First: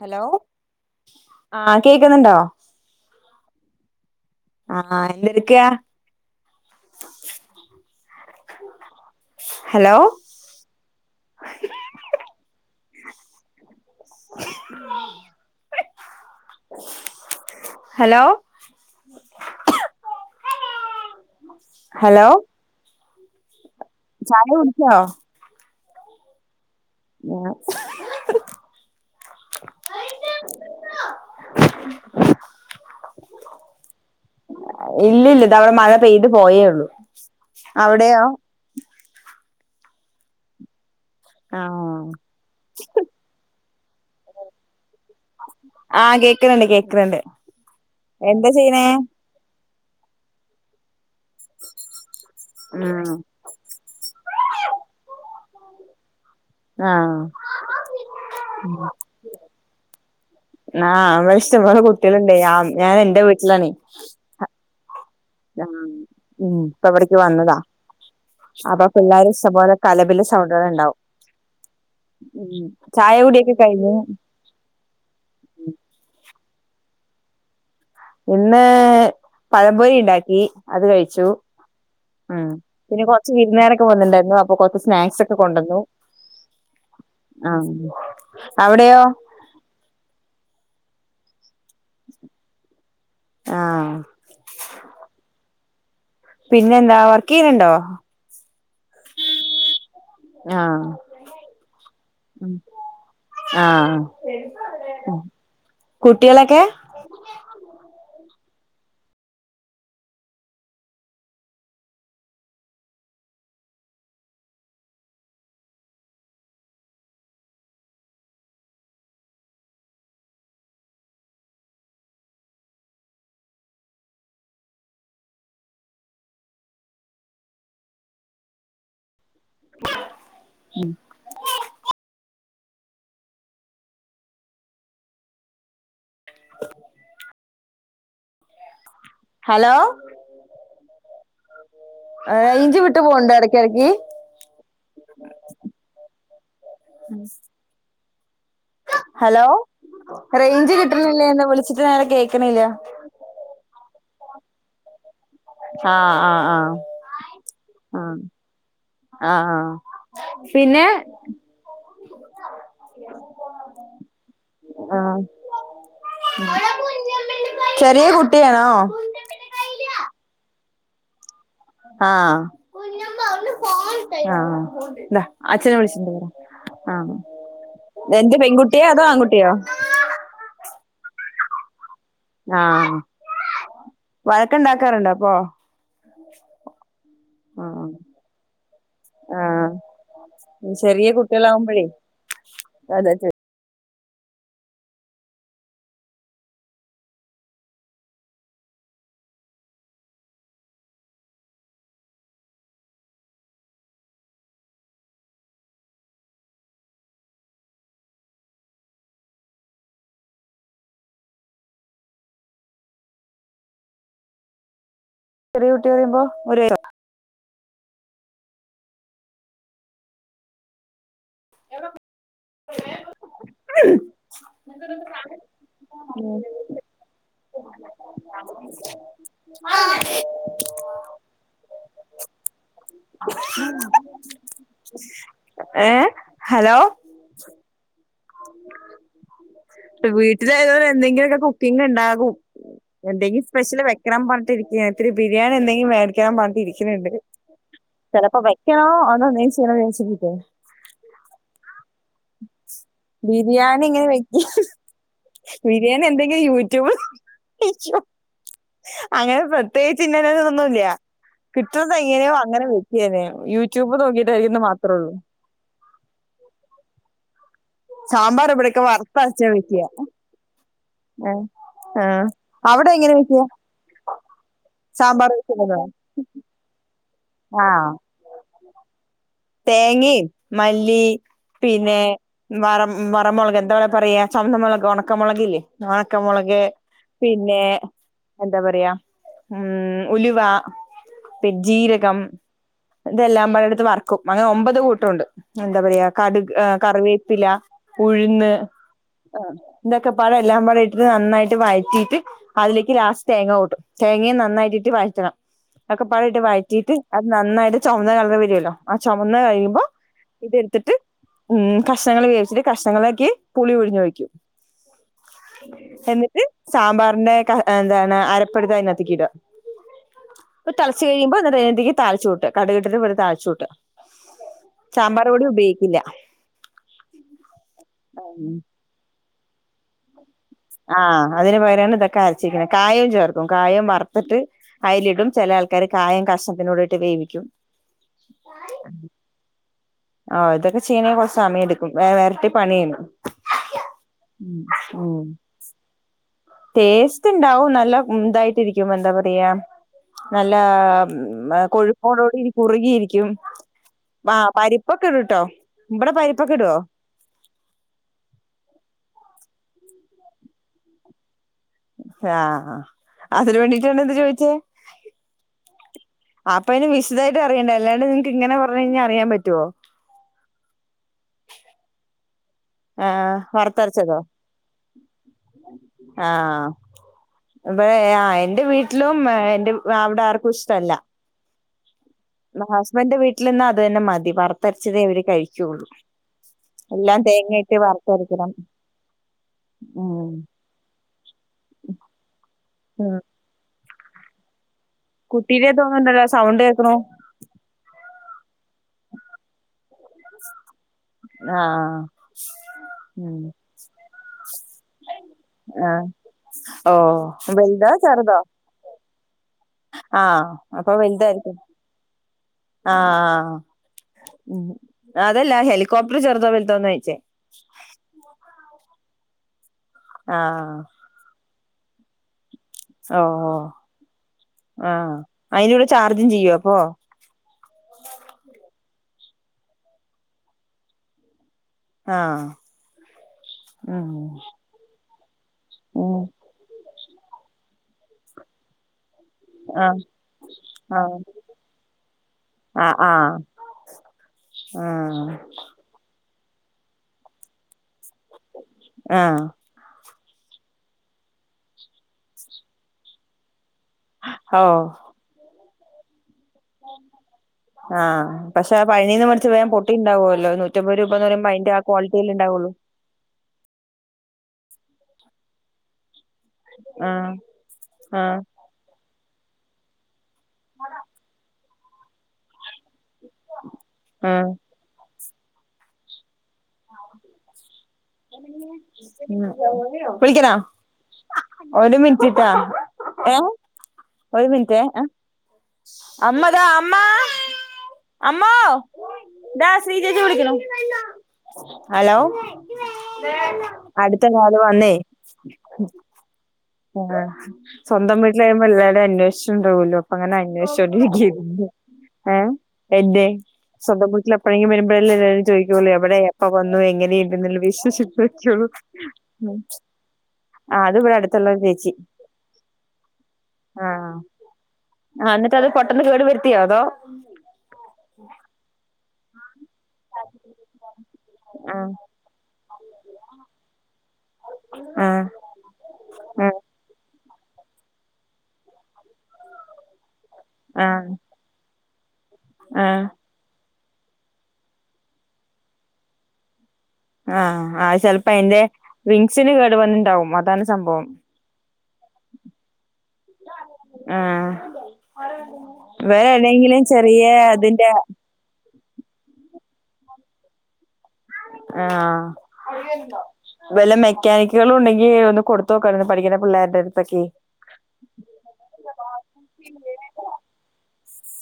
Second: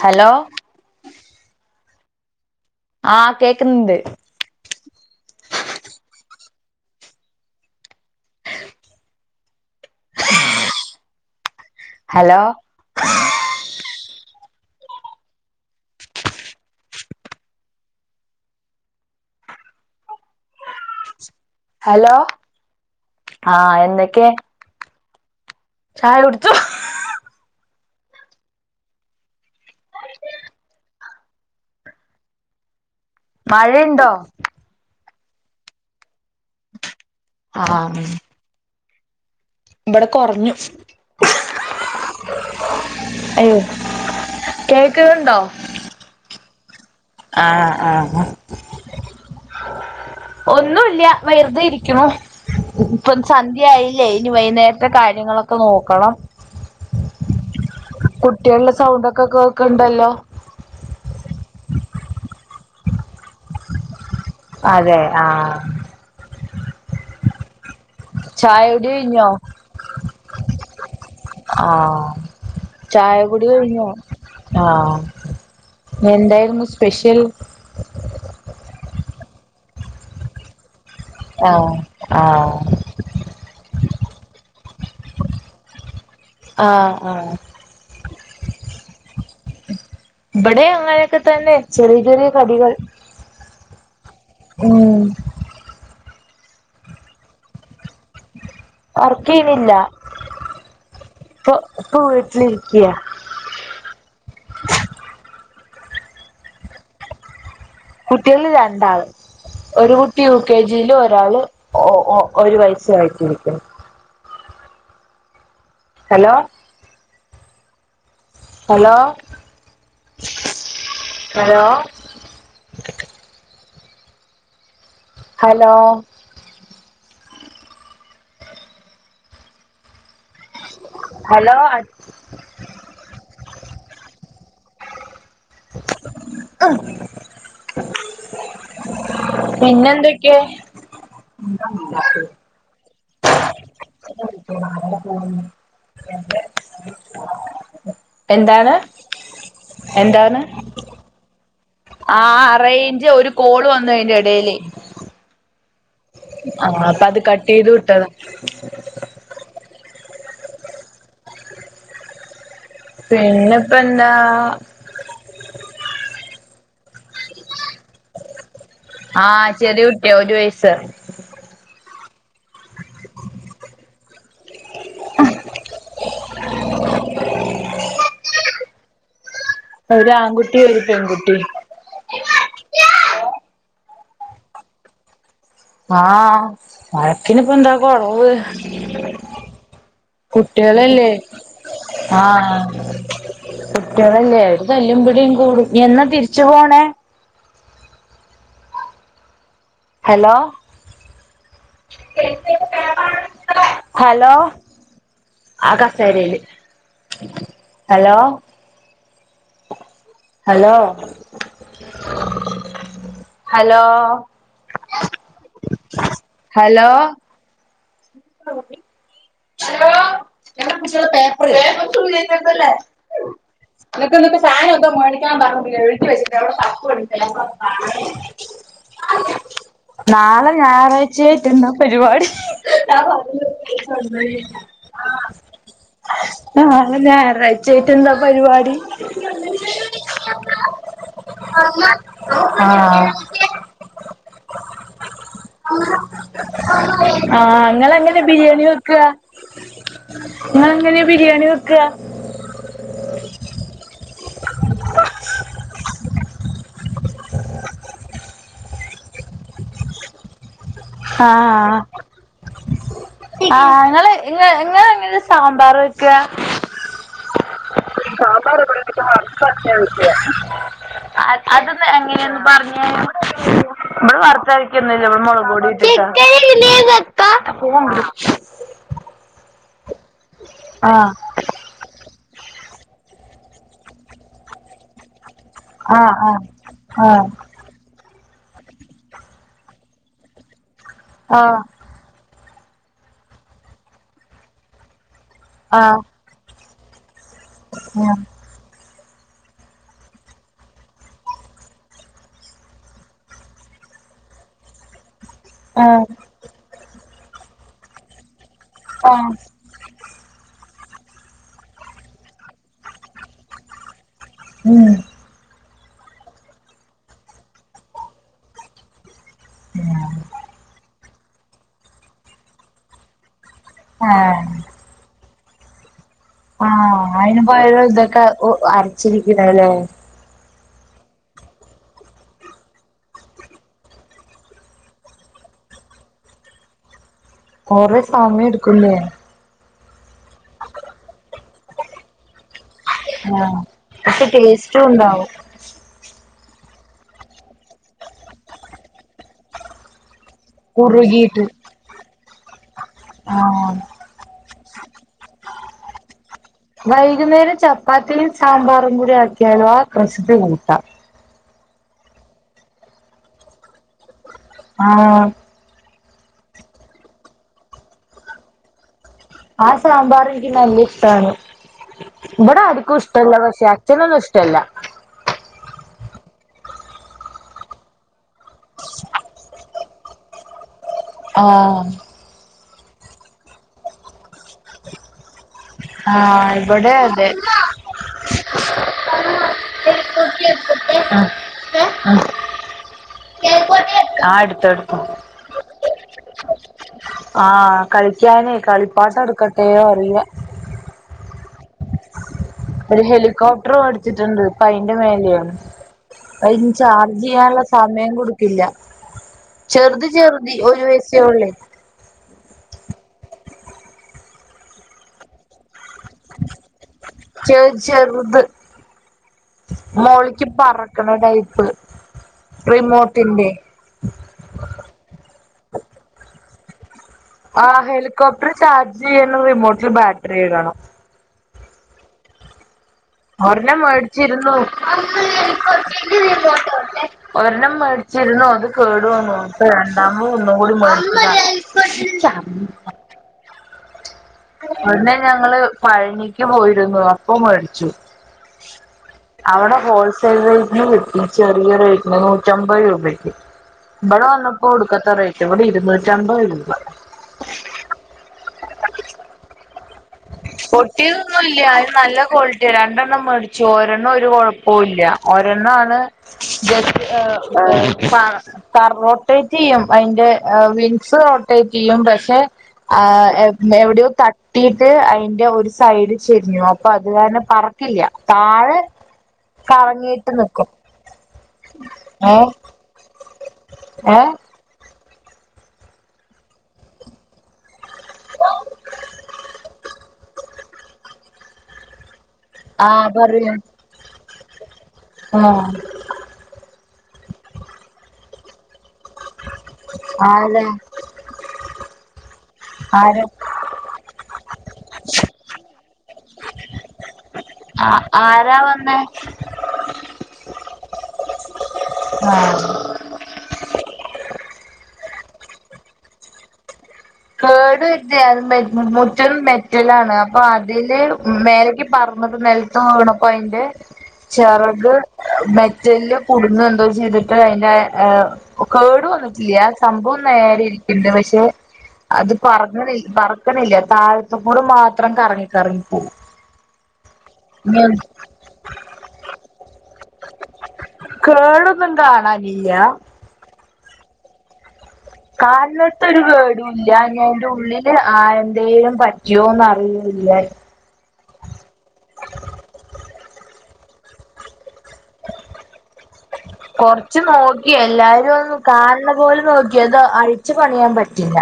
Hello ആഹ് കേക്കുന്നുണ്ടോ. ആഹ് കേക്കുന്നുണ്ട്. അ ആഹ് എന്തെട്ക്കാ. ഹലോ. ഹലോ. ഹലോ. ഹലോ ആഹ് എന്തൊ ചായ കുടിച്ചോ. ചായ കുട്ച്ചു. മഴയ്ണ്ടോ ഇല്ലില്ല ഇതവ്ടെ മഴ പെയ്ത് പോയേള്ളു ആ അവിടയോ ഇബടെ കൊറഞ്ഞു ആഹ് അയോ കേൾക്കണുണ്ടോ ആഹ് കേക്കണണ്ട് കേക്കണണ്ട് ആഹ് ആഹ് ആഹ് എന്താ ചെയ്യണേ ഒന്നൂല്ല വെറുതെ ഇരിക്കുണു ഉം ഇപ്പം സ ന്ധ്യയായില്ലേ ഇനി വൈകുന്നേരത്തെ കാര്യങ്ങളൊക്കെ നോക്കണം. ആഹ് കുട്ടിയോളുടെ സൗണ്ടൊക്കെ കേക്ക്‌ണ്ടല്ലോ ആഹ് നമ്മള ഇഷ്ടംപോലെ കുട്ടികളുണ്ട് ഞാൻ എന്റെ വീട്ടിലാണെ അതെ ആഹ് ആഹ് ഉം ഇപ്പൊവിട്ക്ക് വന്നതാ അപ്പൊ ചായകുടി പിള്ളേർ കഴിഞ്ഞോ ഇഷ്ടം പോലെ കലപില സൗണ്ട് കൾ ഉണ്ടാവും ആ ചായ കുടിയൊക്കെ കഴിഞ്ഞു ആഹ് ഇന്നെന്തായിരുന്നു സ്പെഷ്യൽ ഇന്ന് പഴംപൊരി ഉണ്ടാക്കി അത് കഴിച്ചു ആ ഉം ആ പിന്നെ കുറച്ച് വിരുന്നേരൊക്കെ വന്നിണ്ടായിരുന്നു അപ്പൊ കൊറച്ച് സ്നാക്സ് ഒക്കെ കൊണ്ടന്നു ആഹ് ആഹ് ആം അവിടെയോ ഇബടേം അങ്ങനെയൊക്കെ തന്നെ ചെറിയ ചെറിയ കടികൾ ആഹ് ഉം പിന്നെ എന്താ വർക്ക് ചെയ്യുന്നുണ്ടോ വർക്ക് ചെയ്യുന്നില്ല ആഹ് ഇപ്പൊ ഇപ്പൊ വീട്ടിലിരിക്ക്യാ ആഹ് കുട്ടികളൊക്കെ കുട്ടികള് രണ്ടാള് ഒരു കുട്ടി യു കെ ജിയില് ഒരാള് ഓ ഓ ഓ ഒരു വയസ്സായിട്ടിരിക്ക്‌ണ് ഹലോ ഹലോ ഹലോ ഹലോ ഉം ഹലോ അഹ് ഹലോ പിന്നെ എന്തൊക്കെ റയ്ഞ്ച് വിട്ട് പോണിണ്ടൊ ഇടക്കിടയ്ക്ക് [inaudible] പോവുന്നു അംസ് [inaudible] എന്താണ് എന്താണ് റേഞ്ച് കിട്ടണില്ലേന്ന് വിളിച്ചിട്ട് നേരെ ആഹ് കേക്കണില്ല റയിഞ്ച് ഒരു കോള് വന്നു അയിന്റെ എടേലേ ആഹ് ആഹ് അപ്പ അത് കട്ട് ചെയ്ത് വിട്ടതാ ആഹ് ആഹ് ആഹ് പിന്നെ പിന്നെപ്പ എന്താ ആഹ് ആഹ് ചെറിയ കുട്ടിയാണോ ആഹ് ചെറിയ കുട്ടിയാ ഒരു വയസ് ആഹ് ആഹ് ദാ അഛനെ വിളിച്ചോണ്ട് വരാ ആഹ് രണ്ട് പെൺകുട്ടിയോ അതോ ആൺകുട്ടിയോ ഒരു ആൺകുട്ടീം ഒരു പെൺകുട്ടീം ആഹ് വഴക്ക്‌ ഉണ്ടാക്കാറുണ്ടോ അപ്പൊ? ആഹ് വഴക്കിനിപ്പന്താ ആഹ് കൊറവ് ആഹ് ചെറിയ കുട്ട്യാളല്ലേ കുട്ടികളാവുമ്പോഴേ ആഹ് അതെ കുട്ട്യാളല്ലേ അവര് തല്ലും പിടിയും കൂടും എന്നാ തിരിച്ചു പോണേ ഹലോ [unintelligible] ഹലോ ആ കസേരയില് ഹലോ ഹലോ ഹലോ ചെറീ കുട്ടി പറീമ്പം ഒര് വയസ്സൊ ഹലോ [unintelligible] കുട്ടി ഹലോ വേറൊന്നും കേക്കത്തില്ലെ നിനക്ക് ഇന്നട്ട് ഫാനൊക്കെ മേടിക്കാൻ പറഞ്ഞട്ടില്ലെ വീട്ട് വെച്ചിട്ട് [unintelligible] ആഹ് നാളെ ഞായറാഴ്ചയായിട്ടെന്താ പരിപാടി ഏഹ് ഹലോ നാളെ ഞായറാഴ്ച്ചായിട്ടെന്താ പരിപാടി വീട്ടിലായതോണ്ട് എന്തെങ്കിലൊക്കെ കുക്കിംഗ് ഇണ്ടാവും ആഹ് എന്തെങ്കിലും സ്പെഷ്യല് വെക്കണം പറഞ്ഞിട്ടിരിക്യാ ഇത്തിരി ബിരിയാണി എന്തെങ്കിലും മേടിക്കണം പറഞ്ഞിട്ട് ഇരിക്കിണ് ണ്ട് ഇങ്ങളെങ്ങന്യാ എങ്ങനെ ബിരിയാണി വെക്കാ നീ ചെയ്യണോ വിചാരിച്ചിരിക്ക ഇങ്ങള് എങ്ങനെ ബിരിയാണി വെക്കാ ബിരിയാണി എങ്ങനെ വെ ബിരിയാണി എന്തെങ്കിലും യൂട്യൂബ് വെക്യും അങ്ങനെ പ്രത്യേകിച്ച് ഇന്നന്നതൊ തൊന്നുംല്യാ ആഹ് കിട്ടണെതെങ്ങനോ അങ്ങനെ വെക്ക്യന്നെ യൂട്യൂബ് നോക്കീട്ടായിരിക്കുന്ന് മാത്രൊള്ളൂ സാമ്പാറ് വെക്കാ സാമ്പാർ സാമ്പാറ് ഇവിടെയൊക്കെ ഇവടെന്തെക്യൊ വറുത്തരച്ച വർത്തരച്ചാ വെക്കുക വെക്കാ അത് ഒന്ന് ആ എങ്ങനെയാന്ന് പറഞ്ഞ് അവിടെ തരോ എങ്ങനെ വെക്കുക ഇവടെ വർത്തരക്കൊന്നുല്ല ഇവടെ സാമ്പാർ മൊളക് പൊടി വെക്കുന്നത് ഇടൊള്ളു കറി എങ്ങനെ വെക്കാ തേങ്ങിം മല്ലീ ആഹ് പിന്നെ വറം വറമുളക് എന്താ വടെ പറയാ ചുവന്തമുളക് ഉണക്കമുളക് ല്ലേ ആഹ് ഒണക്കമുളക് ആഹ് പിന്നെ എന്താ പറയാ ഉം ഉലുവ ആഹ് പെരുംജീരകം ഇതെല്ലാം പാടെ ഇട്ത്ത് വറക്കും അങ്ങനെ ഒമ്പത് കൂട്ടോണ്ട് ആഹ് എന്താ ആഹ് പറയാ കടു കറിവേ പ്പില ഉഴുന്ന് അഹ് ഇതൊക്കെപാടെ എല്ലാം പാടെ ഇട്ടിട്ട് നന്നായിട്ട് വയറ്റീട്ട് അതിലേക്ക് ലാസ്റ്റ് തേങ്ങ കൂട്ടും തേങ്ങയും നന്നായിട്ടിട്ട് വയറ്റണം ആഹ് ഒക്കെ ആഹ് പാടെ ഇട്ട് വയറ്റിട്ട് അത് നന്നായിട്ട് ചൊമന്ന കളറ് വരൊല്ലോ ആ ആഹ് ചൊമന്ന് കഴിയുമ്പം ഇതെടുത്തിട്ട് ഉം കഷ്ണങ്ങൾ വേവിച്ചിട്ട് കഷ്ണങ്ങളാക്കി പുളി പുഴിഞ്ഞു ഒഴിയ്ക്കും. ഊം എന്നിട്ട് സാമ്പാറിന്റെ എന്താണ് അരപ്പെടുത്ത് അതിനാത്തേക്കിട അപ്പം തളച്ച് കഴിയുമ്പം ഒന്ന് വെന്തിങ്കി താളിച്ചു കൂട്ട കടുകിട്ടിട്ട് താളിച്ച് കൂട്ട ആഹ് സാമ്പാർ പൊടി ഉപയോഗിക്കില്ല ആഹ് അയ്ന് പകരം ഇതൊക്കെ ഉം അരച്ചിരിക്ക്ണേ ലേ ആഹ് അതിന് പകരാണ് ഇതൊക്കെ അരച്ചിരിക്ക്ണത് കായവും ചേർക്കും കായം വർത്തിട്ട് അയ്ലിടും ചെല ആൾക്കാര് കായം കഷ്ണത്തിൻ്റൂടെ ഇട്ട് വേവിക്കും കൊറെ സമയം എടുക്കും ല്ലേ ആഹ് ഇതൊക്കെ ചെയ്യണേ കൊർച്ച് സമയെടുക്കും എരട്ടി പണേണ് ആഹ് പക്ഷെ ടേസ്റ്റൂണ്ടാവും [inaudible] ടേസ്റ്റ് ഉണ്ടാവും നല്ല ഇതായിട്ടിരിയ്ക്കും എന്താ പറയാ നല്ല കുറുകിയിട്ട് കൊഴുപ്പോടോടി കുറുകിയിരിയ്ക്കും ആഹ് ആഹ് പരിപ്പൊക്കെ ഇടുട്ടോ ഇവടെ പരിപ്പൊക്കെ ഇടോ വൈകുന്നേരം ചപ്പാത്തിയും സാമ്പാറും കൂടി ആക്കിയാലും ആ ക്രശ് ല് കൂട്ടാ ആഹ് ആഹ് അതിന് വേണ്ടിട്ടാണൊ ഇത് ചോയ്ച്ചേ ആഹ് അപ്പൊ അന് വിശദായിട്ട് അറിയണ്ടേ അല്ലാണ്ട് നിനക്ക് ഇങ്ങനെ പറഞ്ഞു കഴിഞ്ഞാ അറിയാൻ പറ്റും. ആ സാമ്പാർ എനിക്ക് നല്ല ഇഷ്ടമാണ് ഇവിടെ അടു ക്കും ഇഷ്ട്ടല്ല ആഹ് പക്ഷേ വറുത്തരച്ചതോ അച്ഛനൊന്നുഷ്ട്ടല്ല. ആഹ് ആഹ് എന്റെ വീട്ടിലും എന്റെ അവിടെ ആർക്കും ഇഷ്ട്ടല്ല. ആഹ് ഇന്നാ ഹസ്ബൻന്റെ വീട്ടിൽ നിന്ന അത് തന്നെ മതി വറുത്തരച്ചത് അവര് കഴി ക്കൊള്ളൂ ആഹ് ഇവിടെ എല്ലാം അതെ തേങ്ങയിട്ട് വർത്തരക്കണം. ഉം കൈക്കോട്ടി എടുത്തിട്ട് ആ ഉം ആഹ് ആഹ് എടുത്തോ എടുത്തോ കുട്ടിടെ തോന്നുന്നുണ്ടല്ലോ സൗണ്ട് കേൾക്കണു ആഹ് കളിക്കാനേ കളിപ്പാട്ട എടുക്കട്ടെ അറിയ ആഹ് ഒരു ഹെലികോപ്റ്ററ് വേടിച്ചിട്ടുണ്ട് ഇപ്പ അയിന്റെ മേലെയാണ്. ആഹ് അയ്ന് ഓ ചാർജ് ചെയ്യാനുള്ള വലുതോ സമയം ചെറുതോ കൊടുക്കില്ല. ചെറുത് ആഹ് ചെറുതി ഒരു അപ്പൊ വയസ്സേ ഉള്ളേ വലുതായിരിക്കും ആഹ് ഉം അതല്ല ഹെലികോപ്റ്റർ ചേറുതോ വലുതോന്ന ചോയ്ച്ചേ. ചെ ചെറുത് മോള്ക്ക് ആഹ് പറക്കണ ടൈപ്പ്. ഓഹ് റിമോട്ടിന്റെ ഓഹ് ആഹ് അയ്ന് ചാർജും ചെയ്യോ അപ്പൊ. ആഹ് ഹെലികോപ്റ്റർ ചാർജ് ചെയ്യണം റിമോട്ടിൽ ബാറ്ററി ഇടണം. ആഹ് ഒരെണ്ണം ഉം മേടിച്ചിരുന്നു. ഉം ഒരെണ്ണം മേടിച്ചിരുന്നു അത് കേടുവന്നു. ഇപ്പ ആഹ് രണ്ടാമത് ഒന്നും കൂടി ആഹ് മേടിച്ചതാ ആഹ് ആഹ് ഒരെണ്ണം ആഹ് ഞങ്ങള് പഴനിക്ക് പോയിരുന്നു അപ്പൊ മേടിച്ചു. ആഹ് അവിടെ ഹോൾസെയിൽ റേറ്റിന് കിട്ടി ചെറിയ റേറ്റിന് നൂറ്റമ്പത് രൂപക്ക്. അവ്ടെ ഓ വന്നപ്പോ ഒടുക്കത്ത റൈറ്റും ഇവടെ ഇരുന്നൂറ്റമ്പത് രൂപ. ആ പക്ഷേ ആ പനി ഒക്ക പേടിച് വേഗം പൊട്ടി ഇണ്ടാവോ പൊട്ടിയതൊന്നുല്ല അത് നല്ല ക്വാളിറ്റിയ ഉണ്ടാവുള്ളൂ രണ്ടെണ്ണം മ പക്ഷെ ഒരെണ്ണ ഒരു കോഴപ്പുല്ല ഒരണ്ണാണ് ജസ്റ്റ് ആഹ് ആഹ് [unintelligible] റോട്ടേറ്റ് ചെയ്യും അയിന്റെ ആ വിങ്സ് റോട്ടേറ്റ് ചെയ്യും പക്ഷെ ആ എ എവ്ടെയോ ആഹ് തട്ടിയിട്ട് അഴി ഞ ഒരു സൈഡ് ചെര്ഞ്ഞു. ഇപ്പ അത് കാരണം പറക്കില്ല താഴെ കറങ്ങീട്ട് വിളിക്കണോ നിക്കും. ഒരു മിൻറ്റ് ഏ ട്ടാ ഏ ഏ ഒര് മിൻറ്റേ അമ്മതാ അമ്മ അമ്മ ദാ ശ്രീജേച്ചി വിളിക്ക്ണൂ. ഹലോ ആ പറയൂ അട്ത്ത കോള് വന്നേ ആ ആ സ്വന്തം വീട്ട്ലായ്മ്പം എല്ലാ അന്വേഷിച് ഇണ്ടാവോല്ലോ അപ്പ അങ്ങനെ ആരാ അന്നേഷ്ച്ചോണ്ടിരിക്കാഴിരുന്നു ഏ ആരാ എന്റെ സ്വന്തം വീട്ട്ല് എപ്പഴെങ്കിം വരുമ്പയല്ലേ ചോ ചോയിക്കൊള്ളൂ എവടെ എപ്പ വന്നു എങ്ങനെ [unintelligible] ആരാ വന്നേ ആ അത് ഇവട അടുത്തുള്ളരു ചേച്ചി ആ ആ ആ ന്നട്ട് അത് പോട്ടെന്ന് കേട് വരുത്തിയൊ അതോ. കേട് [unintelligible] മുറ്റം മെറ്റലാണ് അപ്പൊ അതില് മേലക്ക് ആഹ് പർ [unintelligible] നെൽത്ത് വീണപ്പ അഴിന്റെ ചെറക് ആഹ് മെ ജെല്ല് ആഹ് കുടുങ്ങ എന്തോ ചെയ്ത്ട്ട് അഴിന്റെ കേട് വന്നിട്ടില്ല. സംഭവം നേരെ ഇരിക്ക്ണ്ട് ആഹ് പക്ഷെ അത് പറക്ക്ണി ആഹ് പറക്ക്ണില്ല താഴത്ത് കൂട മാത്രം കറങ്ങി കറങ്ങി പോവും ആ അത് ചെൽപ്പ അഴിന്റെ വിങ്സിന് കേട് വന്ന്ണ്ടാവും അതാണ് സംഭവം കാണാനിയ്യ ആഹ് കാൺണോട്ത്തൊരു വേറെ കേടു ഏതെങ്കിലും ഇല്ല ഇഞ് ചെറിയ അയിന്റെ അതിന്റെ ഉള്ളില് ആ എന്തേലും പ ജ്യോന്ന് അറിഴിണില്ല ആ വല്ല മെക്കാനിക് കളുണ്ടങ്കി ഒന്ന് കൊടുത്തൊക്കായിരുന്നു പഠിക്ക്ണ പിള്ളേർട അട്ത്തെക്കെ എല്ലാരു ഒന്നു കാൺണ പോൽ നോക്കിയതൊ അഴിച്ചു പണിയാം പറ്റില്ല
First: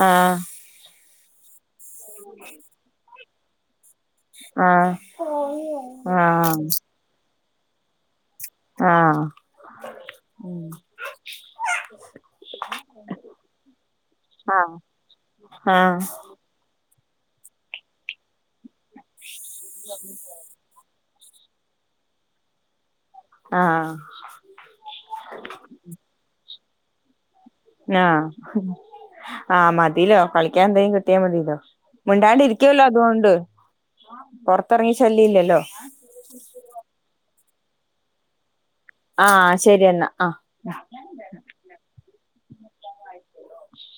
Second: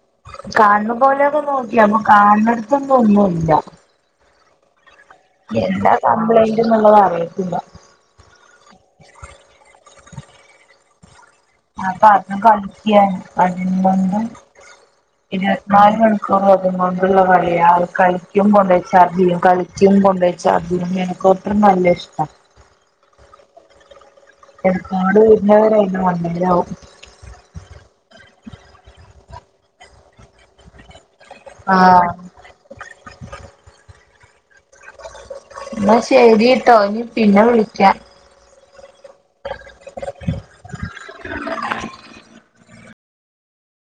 ആ കാൺണ പോലെയൊക്ക നോക്കി അപ്പം കാൺണോട്ത്തൊന്ന് ഒന്നുല്ല ആ എന്താ കംപ്ലൈന്റ് ന്ന്ള്ളത് അറിയത്തില്ല ആ ഉം അപ്പ അത് കളിക്ക്യാണ് [unintelligible] ണ്ടും ആഹ് ആഹ് ഇർവത്ത്നാല് [unintelligible] കൊണ്ടുള്ള കളിയ കളിക്യും കൊണ്ടയ്‌ ചാർജയ്യും കളിക്യും കൊണ്ടയ്‌ ചാർജയ്യും ഹെലികോപ്റ്റർ നല്ല ഇഷ്ട ആ എന്നാലു [unintelligible] വും ആ ആ മതിലോ കളിക്യാൻ എന്തേ കിട്ടിയ മതില്ലോ ആഹ് മുണ്ടാണ്ട് ര് ക്ക്യല്ലോ അതുകൊണ്ട് പൊറത്തറങ്ങി ശല്ല്യ ഇല്ലല്ലോ ന്നാ ശരി ട്ടോ ഇഞ് പിന്നെ വിളിക്യ ആ ശരി എന്നാ ആ [unintelligible]